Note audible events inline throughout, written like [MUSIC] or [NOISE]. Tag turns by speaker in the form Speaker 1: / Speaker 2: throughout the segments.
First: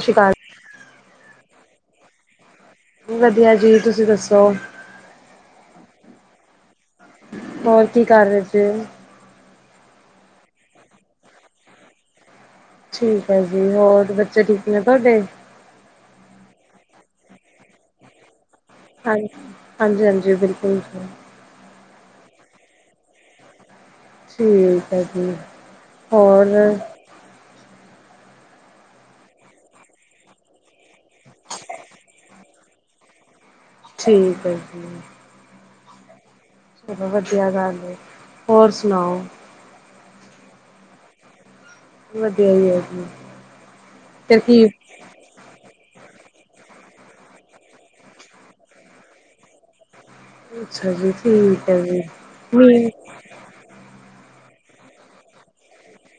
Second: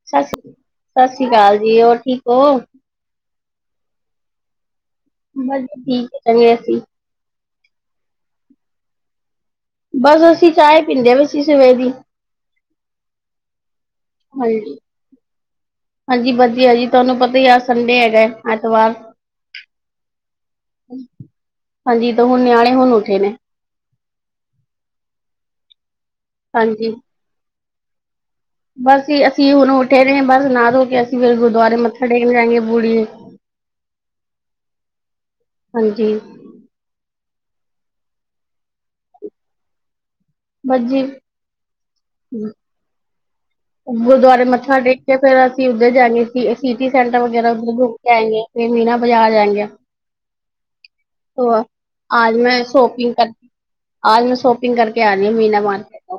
Speaker 1: ਸ਼੍ਰੀ
Speaker 2: ਸਤਿ
Speaker 1: ਅਕਾਲ
Speaker 2: ਸ੍ਰੀ ਸਤਿ ਸ੍ਰੀ ਅਕਾਲ ਜੀ ਹੋਰ ਠੀਕ ਹੋ
Speaker 1: [UNINTELLIGIBLE] ਜੀ ਤੁਸੀਂ ਦੱਸੋ
Speaker 2: ਬਸ ਠੀਕ ਹੈ ਚੀਏ ਵਸੀੇ
Speaker 1: ਹੋਰ ਕੀ ਕਰ ਰਹੇ ਸੀ
Speaker 2: ਬਸ ਅਸੀਂ ਚਾਹ ਪੀਂਦੇ ਵਸੀ ਸਵੇਰ ਦੀ
Speaker 1: ਠੀਕ ਹੈ ਜੀ ਹੋਰ ਬੱਚੇ ਠੀਕ
Speaker 2: ਹਾਂਜੀ।
Speaker 1: ਨੇ ਤੁਹਾਡੇ
Speaker 2: ਹਾਂਜੀ ਵਧੀ ਹਜੀ ਤੁਹਾਨੂੰ ਪਤਾ ਹੀ ਆ ਸੰਡੇ ਹੈਗਾ ਐਤਵਾਰ।
Speaker 1: ਹਾਂਜੀ ਹਾਂਜੀ ਹਾਂਜੀ ਬਿਲਕੁਲ
Speaker 2: ਹਾਂਜੀ ਤਾਂ ਹੁਣ ਨਿਆਣੇ ਹੁਣ ਉੱਠੇ ਨੇ
Speaker 1: ਠੀਕ ਹੈ ਜੀ ਹੋਰ
Speaker 2: ਹਾਂਜੀ। ਬਸ ਅਸੀਂ ਹੁਣ ਉੱਠੇ ਰਹੇ ਹ ਬਸ ਅਥ ਹੋ ਕੇ ਅਸੀਂ ਫਿਰ ਗੁਰਦੁਆਰੇ ਮੱਥਾ ਟੇਕਣ ਜਾਏਗੇ ਬੂੜੀ
Speaker 1: ਠੀਕ ਹੈੀ
Speaker 2: ਹਾਂਜੀ
Speaker 1: ਚਲੋ ਵਧੀਆ ਗੱਲ ਹੋਰ ਸੁਣਾਓ
Speaker 2: ਬਾੱਜੀ
Speaker 1: ਵਧੀਆ ਹੀ ਹੈ ਜੀ ਫਿਰ
Speaker 2: ਗੁਰਦੁਆਰੇ
Speaker 1: ਕੀ
Speaker 2: ਮੱਥਾ ਟੇਕ ਕੇ ਫੇਰ ਅਸੀਂ ਉਧਰ ਜਾ ਸਿਟੀ ਸੈਂਟਰ ਵਗੈਰਾ ਉਧਰ ਘੁੰਮ ਕੇ ਆਏ ਫਿਰ ਮੀਨਾ ਬਾਜ਼ਾਰ ਜਾਏ ਗ
Speaker 1: ਅੱਛਾ ਜੀ ਠੀਕ ਹੈ ਜੀ
Speaker 2: ਆਜ ਮੈਂ
Speaker 1: ਮੀਨ
Speaker 2: ਸ਼ੋਪਿੰਗ ਕਰ ਆ ਮੈਂ ਸ਼ੋਪ ਟਿੰਗ ਕਰਕੇ ਆ ਰ ਆ ਮੀਨਾ ਮਾਰਟ ਤੋਂ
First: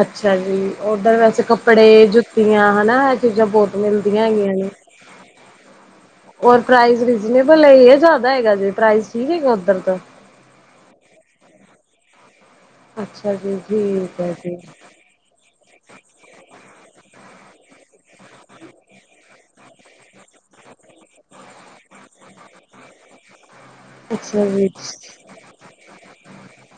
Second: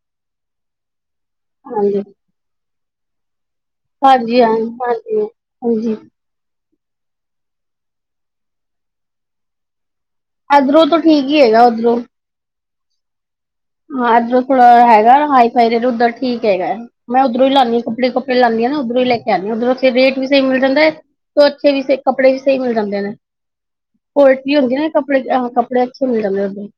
Speaker 1: ਅੱਛਾ ਜੀ ਉੱਧਰ ਵੈਸੇ
Speaker 2: ਹਾਂਜੀ
Speaker 1: ਕੱਪੜੇ ਜੁੱਤੀਆਂ ਹਨਾ ਇਹ ਚੀਜ਼ਾਂ ਬਹੁਤ ਮਿਲਦੀਆਂ
Speaker 2: ਹਾਂਜੀ ਹਾਂ
Speaker 1: ਹੈਗੀਆਂ ਨੇ
Speaker 2: ਹਾਂਜੀ ਹਾਂਜੀ
Speaker 1: ਹੋਰ ਪ੍ਰਾਈ ਰੀਜਨੇਬਲ ਜ਼ਿਆਦਾ ਹੈਗਾ ਜੇ ਪ੍ਰਾਈ ਠੀਕ ਹੈਗਾ ਉੱਧਰ ਤੋਂ
Speaker 2: ਇਧਰੋਂ ਤਾਂ ਠੀਕ ਹੀ ਹੈਗਾ ਉੱਧਰੋਂ
Speaker 1: ਅੱਛਾ। ਜੀ
Speaker 2: ਹਾਂ
Speaker 1: ਠੀਕ ਹੈ
Speaker 2: ਇਧਰ
Speaker 1: ਜੀ
Speaker 2: ਥੋੜਾ, ਹੈਗਾ ਹਾਈ ਫਾਈ ਉੱਧਰ ਠੀਕ ਹੈਗਾ, ਮੈਂ ਉੱਧਰੋਂ ਹੀ ਲੈਂਦੀ। ਆਪਣੇ ਕਪੜੇ ਲਿਆਣੀ ਨਾ ਓਧਰੋਂ ਲੈ ਕੇ? ਲਿਆਣੀ ਓਧਰੋਂ, ਰੇਟ ਵੀ ਸਹੀ ਮਿਲ ਜਾਂਦਾ ਹੈ। ਤੇ ਅੱਛੇ ਕੱਪੜੇ ਵੀ, ਸਹੀ ਮਿਲ ਜਾਂਦੇ ਨੇ। ਕੋਵਾਲਟ
Speaker 1: ਅੱਛਾ ਜੀ
Speaker 2: ਹੁੰਦੀ ਨਾ ਕੱਪੜੇ ਅੱਛੇ ਮਿਲ ਜਾਂਦੇ ਉਦੇ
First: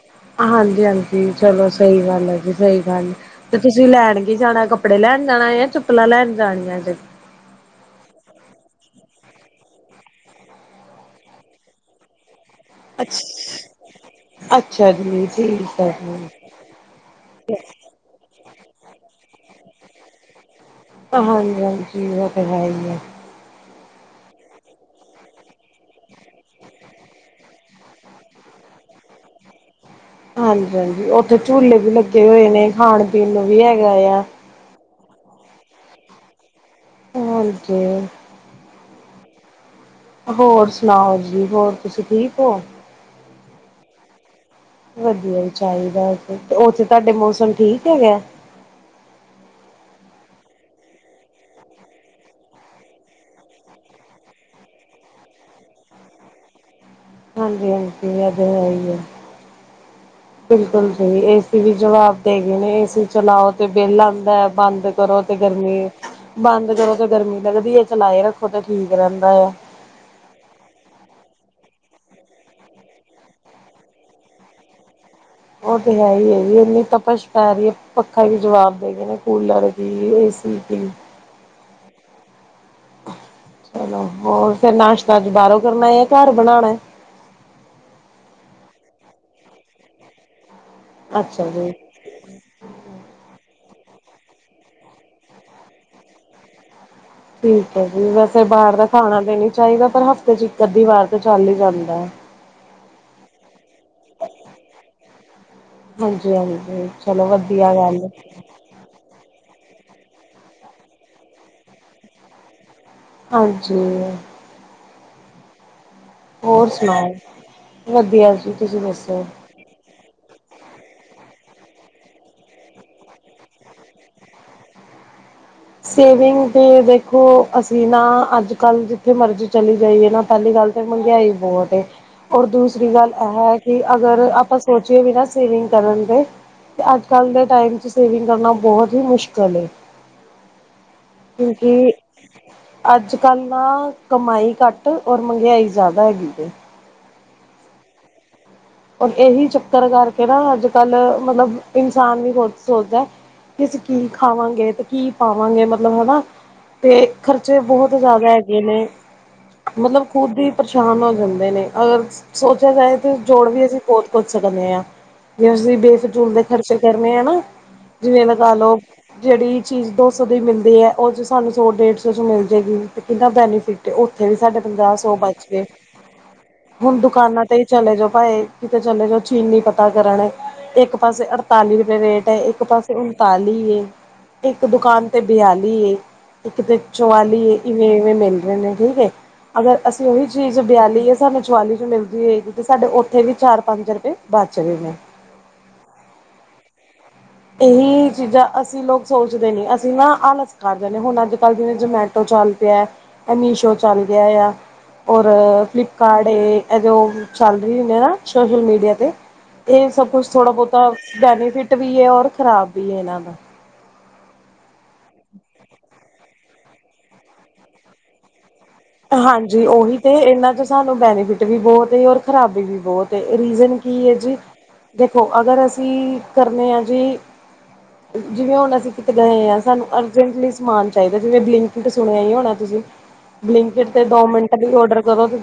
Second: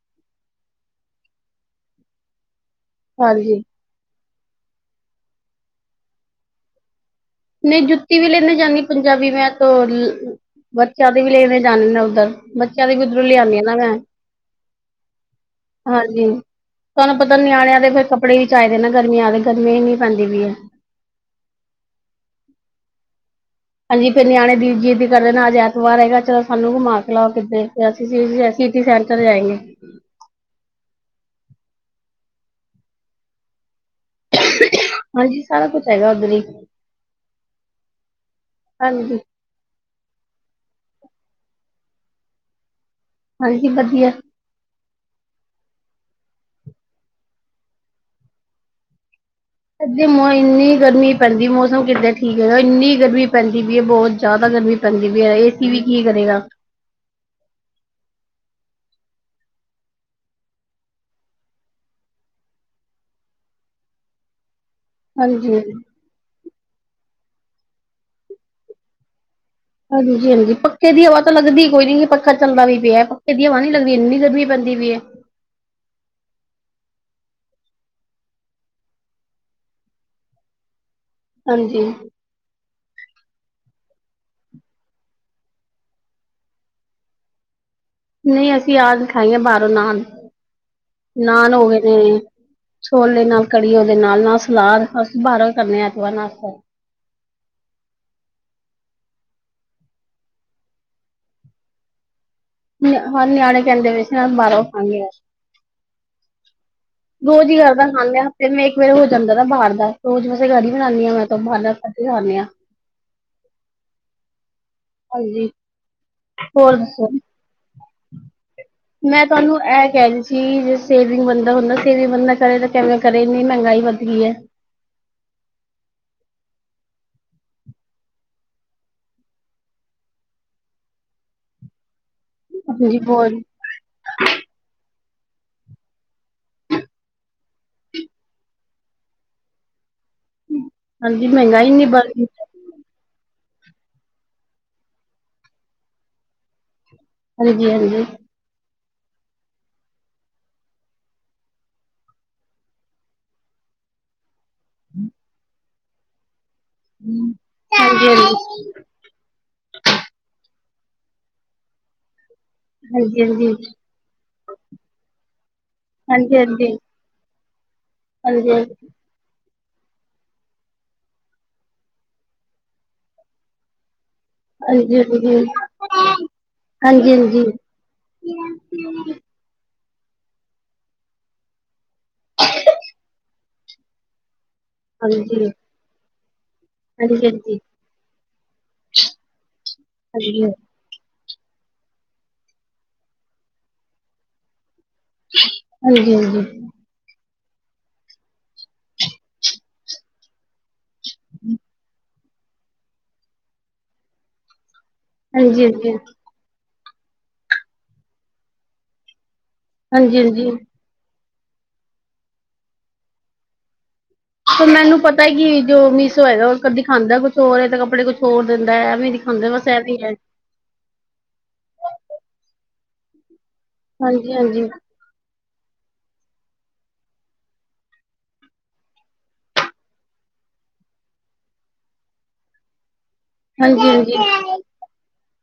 Speaker 1: ਹਾਂਜੀ ਹਾਂਜੀ ਚਲੋ, ਸਹੀ ਗੱਲ ਹੈ ਜੀ। ਸਹੀ ਗੱਲ ਤੇ
Speaker 2: ਹਾਂਜੀ
Speaker 1: ਤੁਸੀਂ ਲੈਣ ਜਾਣਾ, ਕੱਪੜੇ ਲੈਣ ਜਾਣਾ ਏ ਚਪਲਾਂ ਲੈਣ ਜਾਣੀਆਂ ਜ
Speaker 2: ਨਈ ਜੁੱਤੀ ਵੀ ਲੈਦੇ ਜਾਂਦੀ ਪੰਜਾਬੀ, ਮੈਂ ਤੋਂ ਬਚਿਆਂ ਦੇ ਵੀ ਲੈ ਕੇ ਜਾਣੀ। ਬੱਚਿਆਂ ਦੀ, ਉੱਧਰੋਂ ਲਿਆਉਦੀ ਆ ਨਾ
Speaker 1: ਅੱਛਾ
Speaker 2: ਮੈਂ।
Speaker 1: ਅੱਛਾ ਜੀ ਠੀਕ ਹੈ ਜੀ
Speaker 2: ਹਾਂਜੀ, ਤੁਹਾਨੂੰ ਪਤਾ ਨਿਆਣਿਆਂ ਦੇ, ਫੇਰ ਕੱਪੜੇ ਚਾਹੀਦੇ ਨਾ ਗਰਮੀਆ ਵਾਲੇ, ਗਰਮੀ ਏਨੀ ਪੈਦੀ ਪਈ ਅ
Speaker 1: ਹਾਂਜੀ--ਹਾਂਜੀ ਉਹ ਹੈ ਹੀ, ਆ
Speaker 2: ਹਾਂਜੀ, ਫਿਰ ਨਿਆਣੇ ਦੀ ਜਿੱਦ ਕਰਦੇ, ਅੱਜ ਐਤਵਾਰ ਹੈਗਾ, ਚਲੋ ਸਾਨੂੰ ਘੁੰਮਾ ਕੇ ਲਓ ਕਿੱਧਰੇ। ਸਿਟੀ ਸੈਂਟਰ, ਲੈ ਗਏ।
Speaker 1: ਹਾਂਜੀ--ਹਾਜ਼ੀ ਉੱਥੇ ਝੂਲੇ, ਵੀ ਲੱਗੇ ਹੋਏ ਨੇ ਖਾਣ ਪੀਣ ਨੂੰ ਵੀ ਹੈਗਾ ਆ।
Speaker 2: ਹਾਂਜੀ, ਸਾਰਾ ਕੁੱਛ ਹੈਗਾ, ਉੱਧਰ ਹੀ?
Speaker 1: ਹਾਂਜੀ
Speaker 2: ਹਾਂਜੀ।
Speaker 1: ਹੋਰ ਸੁਣਾਓ ਜੀ, ਹੋਰ ਤੁਸੀਂ ਠੀਕ ਹੋ?
Speaker 2: ਹਾਂਜੀ ।ਵਧੀਆ।
Speaker 1: ਵਧੀਆ ਹੀ ਚਾਹੀਦਾ ਉੱਥੇ, ਉੱਥੇ ਤੁਹਾਡੇ ਮੌਸਮ ਠੀਕ ਹੈਗਾ?
Speaker 2: ਇੰਨੀ ਗਰਮੀ ਪੈਂਦੀ ਮੌਸਮ ਕਿੱਦਾਂ ਠੀਕ ਹੈ ।ਇੰਨੀ ਗਰਮੀ ਪੈਂਦੀ ਵੀ ਇਹ ਬਹੁਤ ਜਿਆਦਾ ਗਰਮੀ ਪੈਂਦੀ। ਹਾਂਜੀ ਵੀ ਏ ਸੀ ਵੀ ਕੀ ਕਰੇਗਾ।
Speaker 1: ਹਾਂਜੀ ਹਾਂਜੀ, ਇਹ ਤੇ ਹੈ ਹੀ ਐ। ਬਿਲਕੁਲ ਸਹੀ। ਏ ਸੀ ਵੀ ਜਵਾਬ ਦੇ ਗਏ ਨੇ। ਏਸੀ ਚਲਾਓ ਤੇ ਬਿੱਲ ਆਉਂਦਾ। ਬੰਦ ਕਰੋ ਤੇ
Speaker 2: ਹਾਂਜੀ।
Speaker 1: ਗਰਮੀ। ਬੰਦ ਜਦੋਂ ਤੇ ਗਰਮੀ ਲੱਗਦੀ ਹੈ ਚਲਾਏ ਰੱਖੋ ਤੇ ਠੀਕ ਰਹਿੰਦਾ ਆ।
Speaker 2: ਹਾਂਜੀ-ਹਾਂਜੀ, ਪੱਖੇ ਦੀ ਹਵਾ ਤਾਂ ਲੱਗਦੀ ਈ ਕੋਈ ਨੀ, ਪੱਖਾ ਚੱਲਦਾ ਵੀ ਪਿਆ। ਪੱਖੇ ਦੀ ਹਵਾ ਨੀ ਲੱਗਦੀ ਇੰਨੀ ਗਰਮੀ ਪੈਂਦ ਦੀ ਵੀ ਏ।
Speaker 1: ਉਹ ਤੇ ਹੈ ਹੀ ਹੈ ਜੀ, ਇੰਨੀ ਤਪਸ਼ ਪੈ ਰਹੀ ਐ, ਪੱਖਾ ਵੀ ਜਵਾਬ ਦੇ ਗਏ ਨੇ ਕੂਲਰ ਵੀ ਏਸੀ ਠੀਕ ਐ।
Speaker 2: ਹਾਂਜੀ
Speaker 1: ਚਲੋ, ਹੋਰ ਫੇਰ ਨਾਸ਼ਤਾ ਅੱਜ ਬਾਹਰੋਂ ਕਰਨਾ ਏ ਘਰ ਬਣਾਣਾ ਐ [INAUDIBLE]
Speaker 2: ਨਹੀਂ ਅਸੀਂ ਆਜ ਖਾਈਆਂ ਬਾਹਰੋਂ ਨਾਨ
Speaker 1: ਅੱਛਾ
Speaker 2: ਨਾਨ ਹੋ
Speaker 1: ਜੀ
Speaker 2: ਗਏ ਨੇ, ਛੋਲੇ ਨਾਲ। ਕੜੀ ਓਦੇ ਨਾਲ-ਨਾਲ ਸਲਾਦ, ਅਸੀ ਬਾਹਰੋਂ ਕਰਨੇ ਐਤਵਾਰ ਨਾਸਤਾ।
Speaker 1: ਠੀਕ ਹੈ ਜੀ, ਵੈਸੇ ਬਾਹਰ ਦਾ ਖਾਣਾ ਤੇ ਨੀ ਚਾਹੀਦਾ ਪਰ ਹਫ਼ਤੇ ਚ ਇੱਕ ਅੱਧੀ ਵਾਰ ਤਾਂ ਚੱਲ ਹੀ ਜਾਂਦਾ ਐ।
Speaker 2: ਹਾਂ ਨਿਆਣੇ ਕਹਿੰਦੇ ਪਏ ਸੀ ਨਾ ਬਾਹਰੋਂ ਖਾਣੀ ਅੱਜ
Speaker 1: ਹਾਂਜੀ ਹਾਂਜੀ ਚਲੋ
Speaker 2: ਰੋਜ਼ ਹੀ
Speaker 1: ਵਧੀਆ
Speaker 2: ਘਰ ਦਾ
Speaker 1: ਗੱਲ ਹੈ।
Speaker 2: ਖਾਂਦੇ ਫਿਰ ਮੈਂ ਇੱਕ ਵਾਰ ਹੋ ਜਾਂਦਾ ਨਾ ਬਾਹਰ ਦਾ ਰੋਜ਼ ਵੈਸੇ ਘਰ ਹੀ ਬਣਾਦੀ ਆ ਮੈਂ ਤਾ, ਬਾਹਰ ਦਾ ਘੱਟ ਹੀ ਖਾਂਦੇ ਆ।
Speaker 1: ਹਾਂਜੀ।
Speaker 2: ਹਾਂਜੀ। ਹੋਰ ਦਸੋ,
Speaker 1: ਵਧੀਆ ਜੀ ਤੁਸੀਂ
Speaker 2: ਮੈਂ
Speaker 1: ਦੱਸੋ?
Speaker 2: ਤੁਹਾਨੂੰ ਇਹ ਕਹਿ ਰਹੀ। ਚੀਜ ਸੇਵਿੰਗ ਬੰਦਾ ਹੁੰਦਾ, ਸੇਵਿੰਗ ਬੰਦਾ ਕਰੇ ਤਾਂ ਕਿਵੇਂ ਕਰੇ ਇੰਨੀ ਮਹਿੰਗਾਈ ਵੱਧ ਗਈ ਏ।
Speaker 1: [INAUDIBLE] ਸੇਵਿੰਗ ਦੀ ਦੇਖੋ, ਅਸੀਂ ਨਾ ਅੱਜ-ਕੱਲ੍ਹ ਜਿੱਥੇ ਮਰਜ਼ੀ ਚਲੇ ਜਾਈਏ ਨਾ ਪਹਿਲੀ ਗੱਲ ਤਾਂ ਮਹਿੰਗਾਈ ਬਹੁਤ ਐ ਔਰ ਦੂਸਰੀ
Speaker 2: ਹਾਂਜੀ
Speaker 1: ਗੱਲ
Speaker 2: ਬਹੁਤ,
Speaker 1: ਇਹ ਹੈ ਕਿ ਅਗਰ ਆਪਾਂ ਸੋਚ ਕੇ ਵੀ ਨਾ ਸੇਵਿੰਗ ਕਰਨ ਦੇ ਤੇ ਅੱਜ ਕੱਲ੍ਹ ਦੇ ਟਾਈਮ ' ਸੇਵਿੰਗ ਕਰਨਾ ਬਹੁਤ ਹੀ ਮੁਸ਼ਕਲ ਏ।
Speaker 2: ਹਾਂਜੀ ਮਹਿੰਗਾਈ ਇੰਨੀ
Speaker 1: ਕਿਉਂਕਿ,
Speaker 2: ਵੱਧ ਗਈ,
Speaker 1: ਅੱਜ ਅੱਜ ਕੱਲ ਨਾ ਕਮਾਈ ਘੱਟ ਔਰ ਮਹਿੰਗਾਈ ਜ਼ਿਆਦਾ ਹੈਗੀ ਜੇ।
Speaker 2: ਹਾਂਜੀ ਹਾਂਜੀ।
Speaker 1: ਇਹੀ ਚੱਕਰ ਕਰਕੇ ਨਾ ਅੱਜ ਕੱਲ੍ਹ ਮਤਲਬ ਇਨਸਾਨ ਨੀ ਸੋਚਦਾ। ਅਸੀ ਕੀ ਖਾਵਾਂਗੇ ਤੇ ਕੀ ਪਾਵਾਂਗੇ ਮਤਲਬ ਹੈ ਨਾ। ਤੇ ਖ਼ਰਚੇ ਬਹੁਤ ਜ਼ਿਆਦਾ ਹੈਗੇ
Speaker 2: ਹਾਂਜੀ-ਹਾਂਜੀ,
Speaker 1: ਨੇ ਮਤਲਬ ਖੁਦ ਦੀ ਪਰੇਸ਼ਾਨ ਹੋ ਜਾਂਦੇ ਨੇ ਅਗਰ ਸੋਚਿਆ ਜਾਏ ਤੇ। ਜੋੜ ਵੀ
Speaker 2: ਹਾਂਜੀ-ਹਾਂਜੀ।
Speaker 1: ਅਸੀਂ ਬਹੁਤ ਪੁੱਛ ਸਕਦੇ ਹਾਂ ਜੇ ਅਸੀਂ ਬੇਫਜ਼ੂਲ
Speaker 2: ਹਾਂਜੀ
Speaker 1: ਦੇ
Speaker 2: ਹਾਂਜੀ
Speaker 1: ਖਰਚੇ ਕਰਨੇ ਆ ਨਾ। ਜਿਵੇਂ
Speaker 2: ਹਾਂਜੀ
Speaker 1: ਲਗਾ ਲਓ ਜਿਹੜੀ। ਚੀਜ਼ ਦੋ ਸੌ ਦੀ ਮਿਲਦੀ ਹੈ ਉਹ 'ਚ ਸਾਨੂੰ ਸੌ ਡੇਢ ਸੌ 'ਚ ਮਿਲ ਜਾਏਗੀ ਤੇ ਕਿੰਨਾ ਬੈਨੀਫਿਟ ਹੈ ਉਹ। ਉੱਥੇ ਵੀ ਸਾਡੇ ਪੰਜਾਹ
Speaker 2: ਹਾਂਜੀ ਹਾਂਜੀ
Speaker 1: ਸੌ
Speaker 2: ਹਾਂਜੀ
Speaker 1: ਬਚ ਗਏ ਹੁਣ
Speaker 2: ਹਾਂਜੀ
Speaker 1: ਦੁਕਾਨਾਂ ਤੇ ਹੀ ਚਲੇ ਜਾਉ। ਭਏ ਕਿਤੇ ਚਲੇ ਜਾਓ ਚੀਨੀ। ਪਤਾ ਕਰਨ ਇੱਕ ਪਾਸੇ ਅਠਤਾਲੀ ਰੁਪਏ ਰੇਟ ਹੈ। ਇੱਕ ਪਾਸੇ ਉਨਤਾਲੀ ਏ। ਇੱਕ ਦੁਕਾਨ ਤੇ
Speaker 2: ਹਾਂਜੀ
Speaker 1: ਬਿਆਲੀ ਏ। ਇੱਕ ਤੇ
Speaker 2: ਹਾਂਜੀ ਹਾਂਜੀ
Speaker 1: ਚੁਵਾਲੀ ਏ
Speaker 2: ਹਾਂਜੀ
Speaker 1: ਇਵੇਂ-ਇਵੇਂ ਮਿਲ ਜਾਂਦੇ ਨੇ ਠੀਕ ਏ। ਅਗਰ ਅਸੀਂ ਉਹੀ ਚੀਜ ਬਿਆਲੀ ਸਾਨੂੰ ਚੁਵਾਲੀ ਰੁਪਏ ਚ ਮਿਲਦੀ ਹੋਏਗੀ ਤੇ ਸਾਡੇ ਉੱਥੇ ਵੀ ਚਾਰ ਪੰਜ ਰੁਪਏ ਬਚ ਗਏ ਨੇ।
Speaker 2: ਹਾਂਜੀ ਹਾਂਜੀ।
Speaker 1: ਇਹੀ ਚੀਜ਼ਾਂ, ਅਸੀਂ ਲੋਕ ਸੋਚਦੇ ਨੀ, ਅਸੀਂ ਨਾ ਆਾਲਤ ਖਾ ਜਾਨੇ, ਆ ਨੇ ਹੁਣ ਅੱਜ ਕੱਲ੍ਹ ਦੀਆਂ ਜਨਾ ਜਮਾਟੋ, ਚੱਲ ਪਿਆ ਐਮੀਸ਼ੋ ਚੱਲ ਪਿਆ, ਆ ਔਰ
Speaker 2: ਹਾਂਜੀ
Speaker 1: ਫਲਿੱਪਕਾਰਡ ਏ ਇਹ ਚੱਲ ਰਹੀ ਏ ਨਾ ਸੋਸ਼ਲ ਮੀਡੀਆ ਤੇ, ਇਹ ਸਭ
Speaker 2: ਹਾਂਜੀ
Speaker 1: ਕੁਛ ਥੋੜਾ
Speaker 2: ਹਾਂਜੀ
Speaker 1: ਬਹੁਤਾ ਬੈਨੀਫਿਟ, ਵੀ ਹੈ ਔਰ ਖ਼ਰਾਬ, ਵੀ ਹੈ ਇਹਨਾਂ ਦਾ
Speaker 2: ਤੇ ਮੈਨੂੰ ਪਤਾ ਹੈ ਕਿ, ਜੋ ਮਿਸ ਹੋਇਗਾ ਉਹ ਦਿਖਾਂਦਾ ਕੁਛ ਹੋਰ ਹੈ, ਤਾਂ ਕੱਪੜੇ ਕੁਛ ਹੋਰ ਦਿੰਦਾ ਹੈ ਐਵੇਂ ਦਿਖਾਂਦਾ
Speaker 1: ਹਾਂਜੀ
Speaker 2: ਬਸ
Speaker 1: ਉਹੀ
Speaker 2: ਐਵੇਂ
Speaker 1: ਤੇ
Speaker 2: ਹੈ
Speaker 1: ਇਹਨਾਂ ਚ ਸਾਨੂੰ ਬੈਨੀਫਿਟ ਵੀ ਬਹੁਤ ਔਰ ਖ਼ਰਾਬੀ ਵੀ ਬਹੁਤ ਰੀਜ਼ਨ ਕੀ ਹੈ
Speaker 2: ਹਾਂਜੀ
Speaker 1: ਜੀ,
Speaker 2: ਹਾਂਜੀ
Speaker 1: ਦੇਖਅਗਰ? ਜਿਵੇਂ ਹੁਣ ਅਸੀਂ ਕਿਤੇ ਗਏ ਹਾਂ, ਸਾਨੂੰ ਅਰਜੈਂਟਲੀ ਸਮਾਨ ਚਾਹੀਦਾ ਜਿਵੇਂ, 'ਬਲਿੰਕਟ ਸੁਣਿਆ ਹੀ ਹੋਣਾ ਤੁਸੀਂ?
Speaker 2: ਹਾਂਜੀ
Speaker 1: ਬਲਿੰਕਟ, ਤੇ
Speaker 2: ਹਾਂਜੀ
Speaker 1: ਦੋ ਮਿੰਟ ਲਈ ਔਡਰ ਕਰੋ ਤੇ?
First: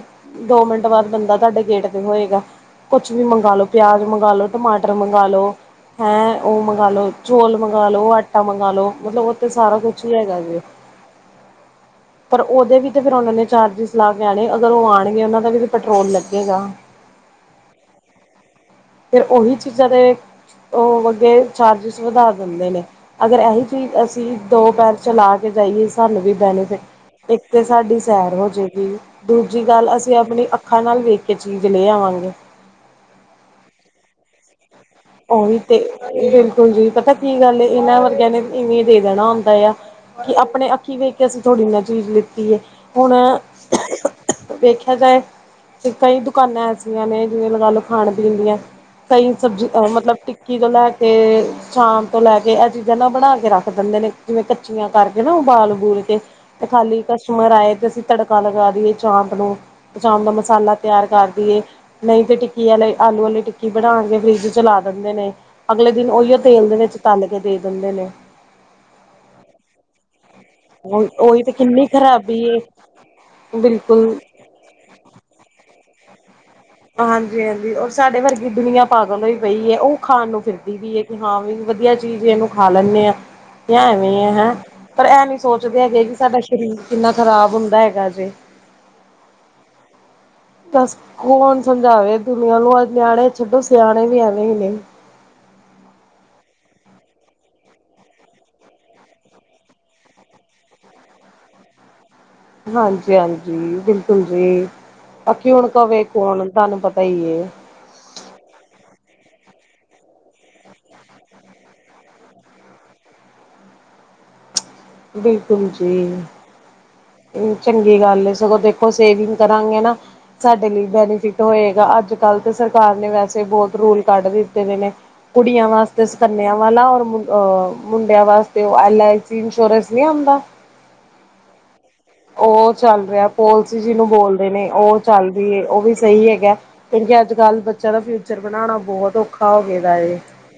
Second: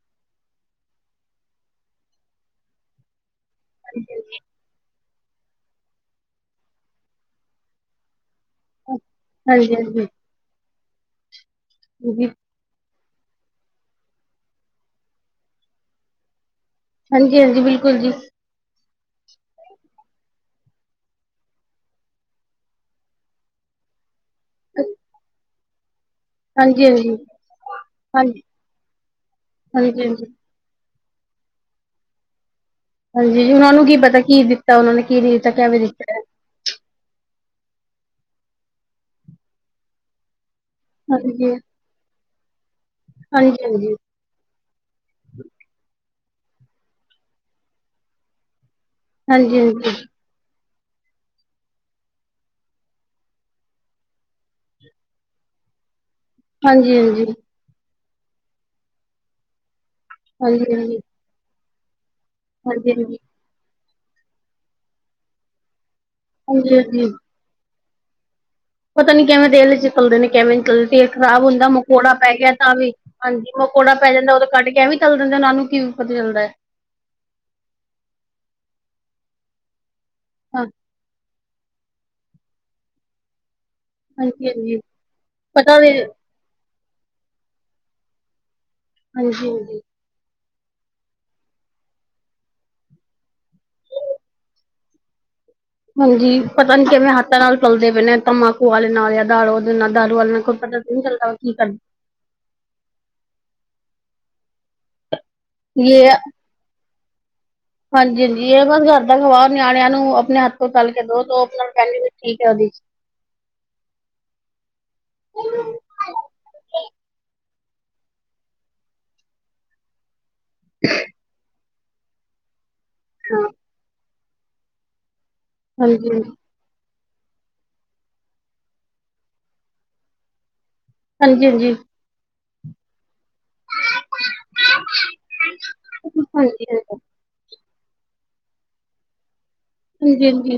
Speaker 1: ਦੋ ਮਿੰਟ ਬਾਅਦ, ਬੰਦਾ ਤੁਹਾਡੇ ਗੇਟ ਤੇ ਹੋਏਗਾ, ਕੁਛ ਵੀ ਮੰਗਾ ਲੋ ਪਿਆਜ ਮੰਗਾ ਟਮਾਟਰ ਮੰ ਮਗਾ ਲੋ, ਓ ਉਹ ਮੰਗਾ ਲੋ ਚੌਲ, ਮਗਾ ਲੋ ਆਟ ਆਟਾ, ਮੰਗਾਲੋ ਮਤਲਬ ਉਹਥੇ
Speaker 2: ਹਾਂਜੀ
Speaker 1: ਸਾਰਾ ਕੁੱਝ
Speaker 2: ਹਾਂਜੀ
Speaker 1: ਹੀ ਹੈਗਾ ਜੇ।
Speaker 2: ਜੀ
Speaker 1: ਪਰ ਉਹਦੇ ਵਿੱਚ ਤੇ ਫਿਰ, ਉਹਨਾਂ ਨੇ ਚਾਰਜਿਸ ਲਾ ਕੇ ਆਣੇ, ਅਗਰ ਉਹ ਆਉਣਗੇ, ਉਹਨਾਂ ਦਾ ਵੀ ਪੈਟਰੋਲ ਲੱਗੇਗਾ।
Speaker 2: ਹਾਂਜੀ-ਹਾਂਜੀ ਬਿਲਕੁਲ ਜੀ,
Speaker 1: ਫਿਰ, ਉਹੀ ਚੀਜ਼ਾਂ ਦੇ ਉਹ ਅੱਗੇ ਚਾਰਜਿਸ, ਵਧਾ ਦਿੰਦੇ ਨੇ ਅਗਰ ਇਹੀ ਚੀਜ਼ ਅਸੀਂ, ਦੋ ਪੈਰ ਚਲਾ ਕੇ ਜਾਈਏ, ਸਾਨੂੰ ਵੀ
Speaker 2: ਹਾਂਜੀ
Speaker 1: ਬੈਨੀਫਿਟ ਇੱਕ ਤੇ ਸਾਡੀ, ਸੈਰ
Speaker 2: ਹਾਂਜੀ
Speaker 1: ਹੋ ਜਾਏਗੀ, ਦੂਜੀ ਗੱਲ
Speaker 2: ਹਾਂਜੀ
Speaker 1: ਅਸੀਂ
Speaker 2: ਹਾਂਜੀ
Speaker 1: ਆਪਣੀ ਅੱਖਾਂ ਨਾਲ ਵੇਖ ਕੋਈ ਚੀਜ਼, ਲੈ ਆਵਾਂਗੇ।
Speaker 2: ਹਾਂਜੀ, ਉਹਨਾਂ ਨੂੰ ਕੀ ਪਤਾ ਕੀ ਦਿੱਤਾ ਉਹਨਾਂ ਨੇ ਕੀ ਨਹੀਂ ਦਿੱਤਾ
Speaker 1: ਉਹੀ ਤੇ
Speaker 2: ਕਿਵੇਂ ਦਿੱਤਾ ਹੈ।
Speaker 1: ਬਿਲਕੁਲ, ਜੀ ਪਤਾ? ਕੀ ਗੱਲ, ਏ ਇਹਨਾਂ ਵਰਗਿਆਂ ਨੇ, ਇਵੇਂ ਦੇ ਦੇਣਾ ਹੁੰਦਾ ਆ, ਕਿ ਆਪਣੇ ਅੱਖੀਂ ਵੇਖ ਕੇ ਅਸੀਂ
Speaker 2: ਹਾਂਜੀ
Speaker 1: ਥੋੜ੍ਹੀ ਨਾ ਚੀਜ਼ ਲਿੱਤੀ ਹੈ ਹੁਣ,?
Speaker 2: ਹਾਂਜੀ ਹਾਂਜੀ
Speaker 1: ਵੇਖਿਆ ਜਾਏ ਤੇ ਕਈ [INAUDIBLE] ਦੁਕਾਨਾਂ, ਐਸੀਆਂ ਨੇ ਜਿਵੇਂ ਲਗਾ ਲੋ ਖਾਣ ਪੀਣ ਦੀਆਂ ਕਈ
Speaker 2: ਹਾਂਜੀ-ਹਾਂਜੀ,
Speaker 1: ਸਬਜੀ ਮਤਲਬ, ਸ਼ਾਮ ਤੋਂ ਲੈ ਕੇ, ਇਹ ਚੀਜ਼ਾਂ ਨਾ ਬਣਾ ਕੇ ਰੱਖ ਦਿੰਦੇ ਨੇ ਜਿਵੇਂ ਕੱਚੀਆਂ, ਕਰਕੇ ਨਾ ਉਬਾਲ ਕੇ ਤੇ ਖਾਲੀ,
Speaker 2: ਹਾਂਜੀ-ਹਾਂਜੀ,
Speaker 1: ਕਸਟਮਰ, ਆਏ ਤੇ ਅਸੀਂ ਤੜਕਾ ਲਗਾ ਦੀਏ ਚਾਂਪ ਨੂੰ। ਪ [INAUDIBLE] ਚਾਮ ਦਾ ਮਸਾਲਾ
Speaker 2: ਹਾਂਜੀ-ਹਾਂਜੀ,
Speaker 1: ਤਿਆਰ ਕਰ ਦੇਏ ਨਹੀਂ ਤੇ ਟਿੱਕੀ ਵਾਲੇ
Speaker 2: ਹਾਂਜੀ-ਹਾਂਜੀ,
Speaker 1: ਆਲੂ ਵਾਲੀ ਟਿੱਕੀ ਬਣਾਉਣਗੇ ਫਰਿੱਜ ਚਲਾ ਦਿੰਦੇ ਨੇ, ਅਗਲੇ ਦਿਨ ਉਹੀਓ ਤੇਲ ਦੇ ਵਿੱਚ
Speaker 2: ਹਾਂਜੀ-ਹਾਂਜੀ।
Speaker 1: ਤਲ ਕੇ, ਦੇ ਦਿੰਦੇ ਨੇ।
Speaker 2: ਪਤਾ ਨੀ ਕਿਵੇਂ ਦੇਲ ਚ ਤੋੜੇ ਨੇ? ਕਿਵੇ ਤੇਲ ਖਰਾਬ
Speaker 1: ਉਹੀ ਤੇ
Speaker 2: ਹੁੰਦਾ
Speaker 1: ਕਿੰਨੀ
Speaker 2: ਮਕੌੜਾ ਪੈ
Speaker 1: ਖ਼ਰਾਬੀ
Speaker 2: ਗਿਆ,
Speaker 1: ਏ
Speaker 2: ਤਾਂ ਵੀ ਹਾਂਜੀ, ਮਕੌੜਾ ਪੈ
Speaker 1: ਬਿਲਕੁਲ
Speaker 2: ਜਾਂਦਾ ਉਹੋਂ ਕੱਢ ਕੇ ਐਵੇਂ, ਤਲ ਦਿੰਦੇ,? ਨਾਨੂੰ, ਕਿਵੇਂ ਪਤਾ ਚੱਲਦਾ ਹੈ?
Speaker 1: ਹਾਂਜੀ-ਹਾਂਜੀ ਔਰ ਸਾਡੇ ਵਰਗੀ ਦੁਨੀਆਂ ਪਾਗਲ ਹੋਈ ਪਈ ਹੈ, ਉਹ ਖਾਣ ਨੂੰ
Speaker 2: ਹਾਂ
Speaker 1: ਫਿਰਦੀ, ਵੀ ਹੈ ਕਿ ਹਾਂ ਵੀ ਵਧੀਆ ਚੀਜ਼ ਇਹਨੂੰ ਖਾ ਲੈਂਨੇ ਹਾਂ ਐਵੇਂ ਹੈ ਹੈਂ
Speaker 2: ਹਾਂਜੀ-ਹਾਂਜੀ।
Speaker 1: ਪਰ ਇਹ ਨੀ
Speaker 2: ਪਤਾ
Speaker 1: ਸੋਚਦੇ
Speaker 2: ਵੀ
Speaker 1: ਹੈਗੇ ਕਿ ਸਾਡਾ ਸਰੀਰ ਕਿੰਨਾ ਖ਼ਰਾਬ ਹੁੰਦਾ ਹੈਗਾ ਜੇ
Speaker 2: ਹਾਂਜੀ
Speaker 1: ਬੱਸ ਕੌਣ ਸਮਝਾਵੇ ਦੁਨੀਆਂ ਨੂੰ ਅੱ ਨਿਆਣੇ ਛੱਡੋ ਸਿਆਣੇ ਵੀ ਐਵੇਂ ਹੀ ਨੇ [UNINTELLIGIBLE]
Speaker 2: ਹਾਂਜੀ ਪਤਾ ਨੀ ਕਿਵੇਂ ਹੱਥਾਂ ਨਾਲ ਚਲਦੇ ਪਏਣੇ ਤਮਬਾਕੂ ਵਾਲੇ ਨਾਲ ਆ ਦਾਰੂ ਦੇ ਨਾਲ ਦਾਰੂ ਵਾਲੇ ਕੋਲ ਪਤਾ ਓਏ ਗੱਲਾ ਕੀ ਕਰਨ
Speaker 1: ਹਾਂਜੀ ਹਾਂਜੀ ਬਿਲਕੁਲ ਜੀ ਬਾਕੀ ਹੁਣ ਕਵੇ ਕੌਣ ਤੁਹਾਨੂੰ ਪਤਾ ਸਹੀ ਏ
Speaker 2: ਹਾਂਜੀ ਹਾਂਜੀ ਇਹ ਬਸ ਘਰ ਦਾ ਖਵਾ ਨਿਆਣਿਆਂ ਨੂੰ ਆਪਣੇ ਹੱਥ ਤੋਂ ਤਲ ਕੇ ਦੋ ਉਹ ਕਹਿਣ ਗੇ ਠੀਕ ਹੈ ਜੀ
Speaker 1: ਬਿਲਕੁਲ
Speaker 2: ਉਹਦੀ।
Speaker 1: ਜੀ ਚੰਗੀ ਗੱਲ ਸਗੋਂ ਦੇਖੋ ਸੇਵਿੰਗ ਕਰਾਂਗੇ ਨਾ ਸਾਡੇ ਲਈ ਬੈਨੀਫਿਟ ਹੋਏਗਾ ਅੱਜ ਕੱਲ੍ਹ ਤਾਂ ਸਰਕਾਰ ਨੇ ਵੈਸੇ ਬਹੁਤ ਰੂਲ ਕੱਢ ਦਿੱਤੇ ਦੇ ਨੇ ਕੁੜੀਆਂ ਵਾਸਤੇ
Speaker 2: ਹਾਂਜੀ
Speaker 1: ਸਕੰਨਿਆਂ ਵਾਲਾ ਔਰ ਮੁੰਡਿਆਂ ਵਾਸਤੇ ਉਹ ਐਲ ਆਈ ਸੀ ਚੋਰਸ ਨਹੀਂ ਆਉਂਦਾ
Speaker 2: ਹਾਂਜੀ ਹਾਂਜੀ
Speaker 1: ਉਹ ਚੱਲ ਰਿਹਾ ਪੋਲਸੀ ਜਿਹਨੂੰ ਬੋਲਦੇ ਨੇ ਉਹ ਚੱਲਦੀ ਹੈ ਉਹ ਵੀ ਸਹੀ
Speaker 2: ਹਾਂਜੀ
Speaker 1: ਹੈਗਾ
Speaker 2: ਹਾਂਜੀ ਹਾਂਜੀ
Speaker 1: ਕਿਉਂਕਿ ਅੱਜ ਕੱਲ ਬ ਦਾ ਫਿਊਚਰ ਬਣਾਉਣਾ ਬਹੁਤ ਔਖਾ ਹੋ ਗੇ ਦਾ ਏ
Speaker 2: ਹਾਂਜੀ ਹਾਂਜੀ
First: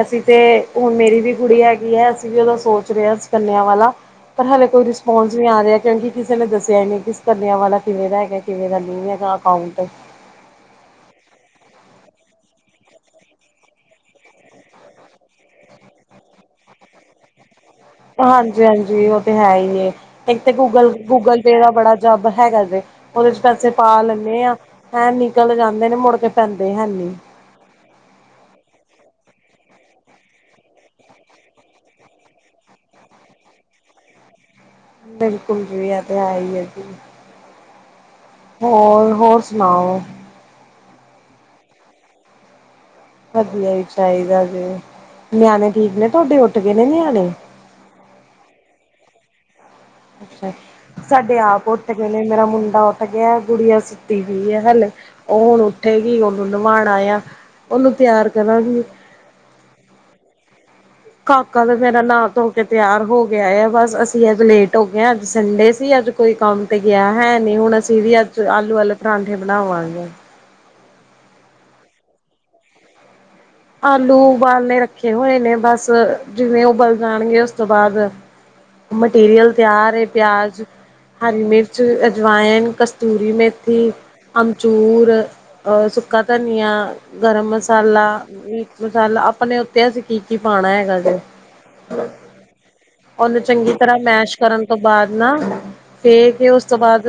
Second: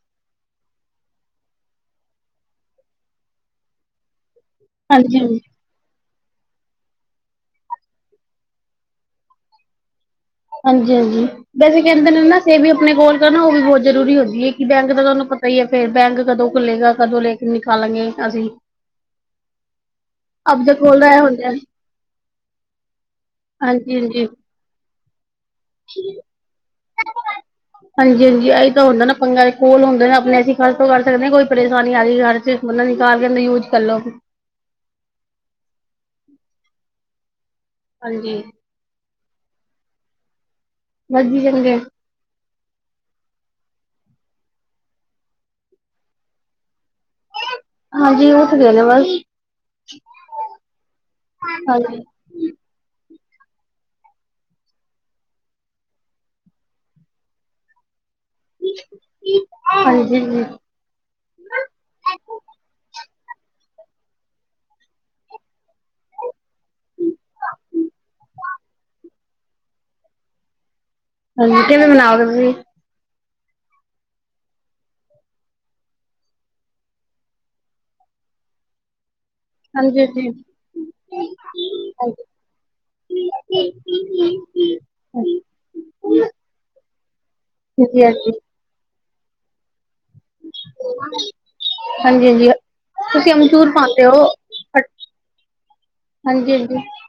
Speaker 1: ਅਸੀਂ ਤੇ ਹੁਣ ਮੇਰੀ ਵੀ ਕੁੜੀ ਹੈਗੀ ਹੈ ਅਸੀਂ ਵੀ ਉਹਦਾ ਸੋਚ ਰਹੇ ਹਾਂ ਸੁ ਕੰਨਿਆਂ ਵਾਲਾ ਪਰ ਹਲੇੇ ਫੋਨ ਜੀਵੇ
Speaker 2: ਹਾਂਜੀ
Speaker 1: ਆ ਜਾਏ ਕਿਉਂਕਿ ਕਿਸੇ ਨੇ ਦੱਸਿਆ ਇਹ ਨੇ ਕਿਸ ਕਰੱਲਿਆਂ ਵਾਲਾ ਕਿਵੇਂ ਦਾ ਹੈਗਾ ਕਿਵੇਂ ਦਾ ਨਹੀਂ ਹੈਗਾ ਅਕਾਉਂਟ
Speaker 2: ਹਾਂਜੀ ਹਾਂਜੀ ਵੈਸੇ ਕਹਿੰਦੇ ਨੇ ਨਾ ਸੇਵ ਆਪਣੇ ਕੋਲ ਕਰਨਾ ਉਹ ਵੀ ਬਹੁਤ ਜ਼ਰੂਰੀ ਹੁੰਦੀ ਹੈ ਕਿ ਬੈਂਕ ਦਾ ਤੁਹਾਨੂੰ ਪਤਾ ਹੀ ਹੈ ਫੇਰ ਬੈਂਕ ਕਦੋਂ ਖੁੱਲੇਗਾ ਕਦੋਂ ਲੈ ਕੇ ਨਿਕਲ
Speaker 1: ਹਾਂਜੀ ਹਾਂਜੀ ਉਹ ਤੇ ਹੈ ਹੀ ਹੈ ਇੱਕ ਤੇ
Speaker 2: ਆਪਦੇ
Speaker 1: ਗੂਗਲ
Speaker 2: ਕੋਲ ਦਾ ਇਹ
Speaker 1: ਗੂਗਲ
Speaker 2: ਹੁੰਦਾ
Speaker 1: ਪੇ ਦਾ ਬੜਾ ਜਬ ਹੈ ਹੈ ਕਰਦੇ ਉਹਦੇ ਚ ਪੈਸੇ ਪਾ
Speaker 2: ਹਾਂਜੀ ਹਾਂਜੀ
Speaker 1: ਲੈਂਦੇ ਆ ਹੈਂ ਨੀ
Speaker 2: ਹਾਂਜੀ ਹਾਂਜੀ ਇਹ ਤਾਂ ਹੁੰਦਾ ਨਾ ਪੰਗਾ ਦੇ ਕੋਲ ਹੁੰਦਾ ਆਪਣੇ ਐਸੀ ਖਰਚ ਕਰ ਸਕਦੇ ਹਾਂ ਕੋਈ ਪਰੇਸ਼ਾਨੀ ਆ ਰਹੀ ਖਰ ਚ ਬੰਦਾ ਨਿਕਾਲ ਕੇਦਾ ਯੂਜ ਕਰ ਲੋ
Speaker 1: ਬਿਲਕੁਲ ਜੀ ਇਹ ਤੇ ਹੈ ਹੀ ਏ ਜੀ
Speaker 2: ਹਾਂਜੀ
Speaker 1: ਹੋਰ ਹੋਰ ਸੁਣਾਓ
Speaker 2: ਨਸਦੀ [UNINTELLIGIBLE]
Speaker 1: ਵਧੀਆ ਵੀ ਚਾਹੀਦਾ ਜੇ ਨਿਆਣੇ ਠੀਕ ਨੇ ਤੁਹਾਡੇ ਉੱਠ ਕੇ
Speaker 2: ਹਾਂਜੀ ਉੱਥੇ ਗਏ ਆ ਬੱਸ
Speaker 1: ਅੱਛਾ ਸਾਡੇ ਆਪ ਉੱਠ
Speaker 2: ਹਾਂਜੀ
Speaker 1: ਗਏ ਨੇ ਮੇਰਾ ਮੁੰਡਾ ਉੱ ਗਿਆ ਗੁੜੀੀਆਂ ਸੁਿੱਤੀ ਵੀਈ ਹੈ ਹਲੇ ਉਹ ਹੁਣ ਉੱਥੇ ਗ ਉਹਨੂੰ ਨਵਾਾਉਣਾ ਆ ਉਹਨੂੰ ਤਿਆਰ ਕਰਾਂਗੀ।
Speaker 2: [UNINTELLIGIBLE]
Speaker 1: ਕਾਕਾ ਦਾ ਮੇਰਾ ਨਾਂ ਧੋ ਕੇ ਤਿਆਰ ਹੋ ਗਿਆ ਗਿਆ ਆ ਬਸ ਅਸੀਂ ਅੱਜ ਲੇਟ ਹੋ ਗਏ ਹਾਂ ਅੱਜ ਸੰਡੇ ਸੀ ਅੱਜ ਕੋਈ ਕੰਮ ਤੇ ਗਿਆ ਹੈ ਨਹੀਂ ਹੁਣ ਅਸੀਂ ਵੀ ਅੱਜ ਆਲੂ ਆਲੇ ਪਰਾਂਠੇ ਬਣਾਵਾਂਗੇ
Speaker 2: [UNINTELLIGIBLE]
Speaker 1: ਆਲੂ ਉਬਾਲਨੇ ਰੱਖੇ ਹੋਏ ਨੇ ਬਸ ਜਿਵੇਂ ਉਬਲ ਜਾਣਗੇ ਉਸ ਤੋਂ ਬਾਅਦ ਮਟੀਰੀਅਲ ਤਿਆਰ
Speaker 2: ਹਾਂਜੀ ਜੀ
Speaker 1: ਪਿਆਜ ਹਰੀ ਮਿਰਚ ਅਜਵਾਇਨ ਕਸਤੂਰੀ ਮੇਥੀ ਅਮਚੂਰ
Speaker 2: ਹਾਂਜੀ
Speaker 1: ਸੁੱਕਾ ਧਨੀਆ ਗਰਮ ਮਸਾਲਾ
Speaker 2: ਹਾਂਜੀ ਹਾਂਜੀ
Speaker 1: ਮੀਟ ਮਸਾਲਾ ਆਪਣੇ ਉੱ ਿਆ ਸੀ ਕੀ ਕੀ ਪਾਉਣਾ ਹੈਗਾ ਜੇ
Speaker 2: ਹਾਂਜੀ ਤੁਸੀਂ
Speaker 1: ਉਹਨੂੰ
Speaker 2: ਅਮਚੂਰ
Speaker 1: ਚੰਗੀ ਤਰ੍ਹਾਂ
Speaker 2: ਪਾਉਂਦੇ ਹੋ
Speaker 1: ਮੈਸ਼ ਕਰਨ ਤੋਂ ਬਾਅਦ ਨਾ ਫੇ ਕੇ
Speaker 2: ਹਾਂਜੀ
Speaker 1: ਉਸ ਤੋਂ
Speaker 2: ਹਾਂਜੀ
Speaker 1: ਬਾਅਦ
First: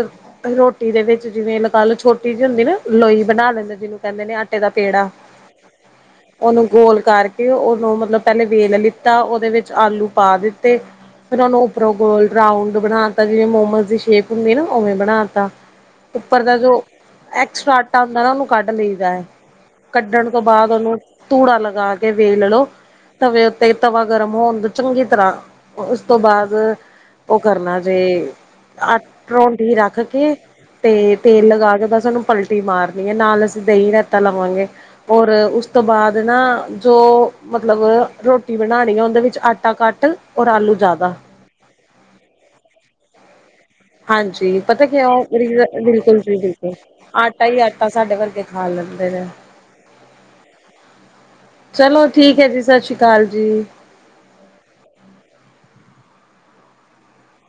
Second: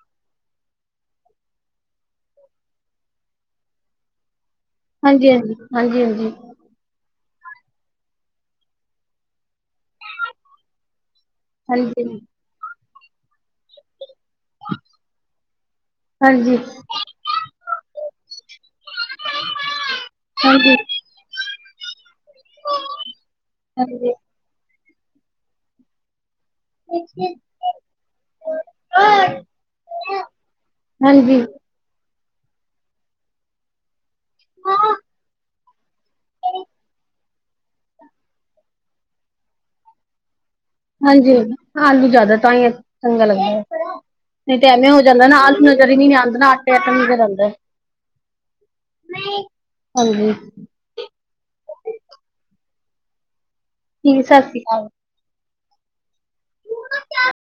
Speaker 1: ਰੋਟੀ ਟੀ ਦੇ ਵਿੱਚ ਜਿਵੇਂ ਲ ਲ ਛੋਟੀ ਜਿਹੀ ਹੁੰਦੀ ਨਾ ਲੋਈ ਬਣਾ ਲਿੰਦਾ ਜਿਹਨੂੰ ਕਹਿੰਦੇ ਨੇ ਆਟੇ ਦਾ ਪੇੜਾ
Speaker 2: ਹਾਂਜੀ ਹਾਂਜੀ। ਹਾਂਜੀ ਹਾਂਜੀ
Speaker 1: ਉਹਨੂੰ ਗੋਲ ਕਰ। ਤੇ ਉਹਨੂੰ ਮਤਲਬ ਪਹਿਲੇ ਵੇਲ ਲਿੱਤਾ ਉਹਦੇ ਵਿੱਚ ਆਲੂ ਪਾ ਦਿੱਤੇ। ਫਿਰ ਉਹਨੂੰ ਉਪਰੋਂ
Speaker 2: ਹਾਂਜੀ
Speaker 1: ਗੋਲ ਰਾਊਂਡ ਬਣਾ ਤਾ ਜਿਵੇਂ ਮੋਮੋਜ਼ ਦੀ ਸ਼ੇਪ ਹੁੰਦੀ ਨਾ ਉਵੇਂ ਬਣਾ ਤਾ। ਉੱਪਰ ਦਾ
Speaker 2: ਹਾਂਜੀ
Speaker 1: ਜੋ ਐਕਸਟਰਾ ਆਟਾ ਹੁੰਦਾ ਨਾ ਉਹਨੂੰ ਕੱਢ ਲਈਦਾ ਹੈ ਕੱਢਣ ਤੋਂ। ਬਾਅਦ
Speaker 2: ਹਾਂਜੀ
Speaker 1: ਉਹਨੂੰ ਧੂੜਾ ਲਗਾ ਕੇ ਵੇਲ ਲੋ ਤਵੇ ਉੱਤੇ ਤਵਾ
Speaker 2: ਹਾਂਜੀ
Speaker 1: ਗਰਮ ਹੋਣ ਚੰਗੀ ਤਰਾਂ ਉਸ ਤੋਂ ਬਾਅਦ। ਉਹ ਕਰਨਾ ਜੇ ਅ [UNINTELLIGIBLE] ਰੱਖ ਕੇ ਤੇ
Speaker 2: ਹਾਂਜੀ
Speaker 1: ਤੇਲ ਲਗਾ ਕੇ ਬਸ ਉਹਨੂੰ ਪਲਟੀ ਮਾਰਨੀ ਹੈ ਨਾਲ ਅਸੀਂ ਦਹੀਂ ਰਾਇਤਾ ਲਾਵਾਂਗੇ। ਉਸ ਤੋਂ ਬਾਅਦ ਨਾ ਜੋ ਮਤਲਬ ਰੋਟੀ ਬਣਾਉਣੀ ਆ ਉਹਦੇ ਵਿੱਚ ਆਟਾ ਘਟ।
Speaker 2: ਹਾਂਜੀ ਆਲੂ ਜ਼ਿਆਦਾ ਤਾਂ ਹੀ ਚੰਗਾ ਲੱਗ ਦਾ ਅ।
Speaker 1: ਹਾਂਜੀ ਪਤਾ ਕੀ ਓ
Speaker 2: ਨਜ਼ਰ ਹੀ ਨਹੀਂ
Speaker 1: ਬਿਲਕੁਲ ਜੀ
Speaker 2: ਆਉਂਦਾ ਨਾ ਆਟੇ
Speaker 1: ਬਿਲਕੁਲ
Speaker 2: ਨਜ਼ਰ
Speaker 1: ਆਟਾ
Speaker 2: ਆਉਂਦਾ
Speaker 1: ਹੀ ਆਟਾ ਸਾਡੇ ਵਰਗੇ ਖਾ ਲ ਲਂਦੇ ਨੇ
Speaker 2: ਹਾਂਜੀ।
Speaker 1: ਚਲੋ ਠੀਕ ਹੈ ਜੀ ਸਤਿ ਸ਼੍ਰੀ ਅਕਾਲ ਜੀ।
Speaker 2: ਠੀਕ ਸਤਿ ਸ੍ਰੀ ਅਕਾਲ। [UNINTELLIGIBLE]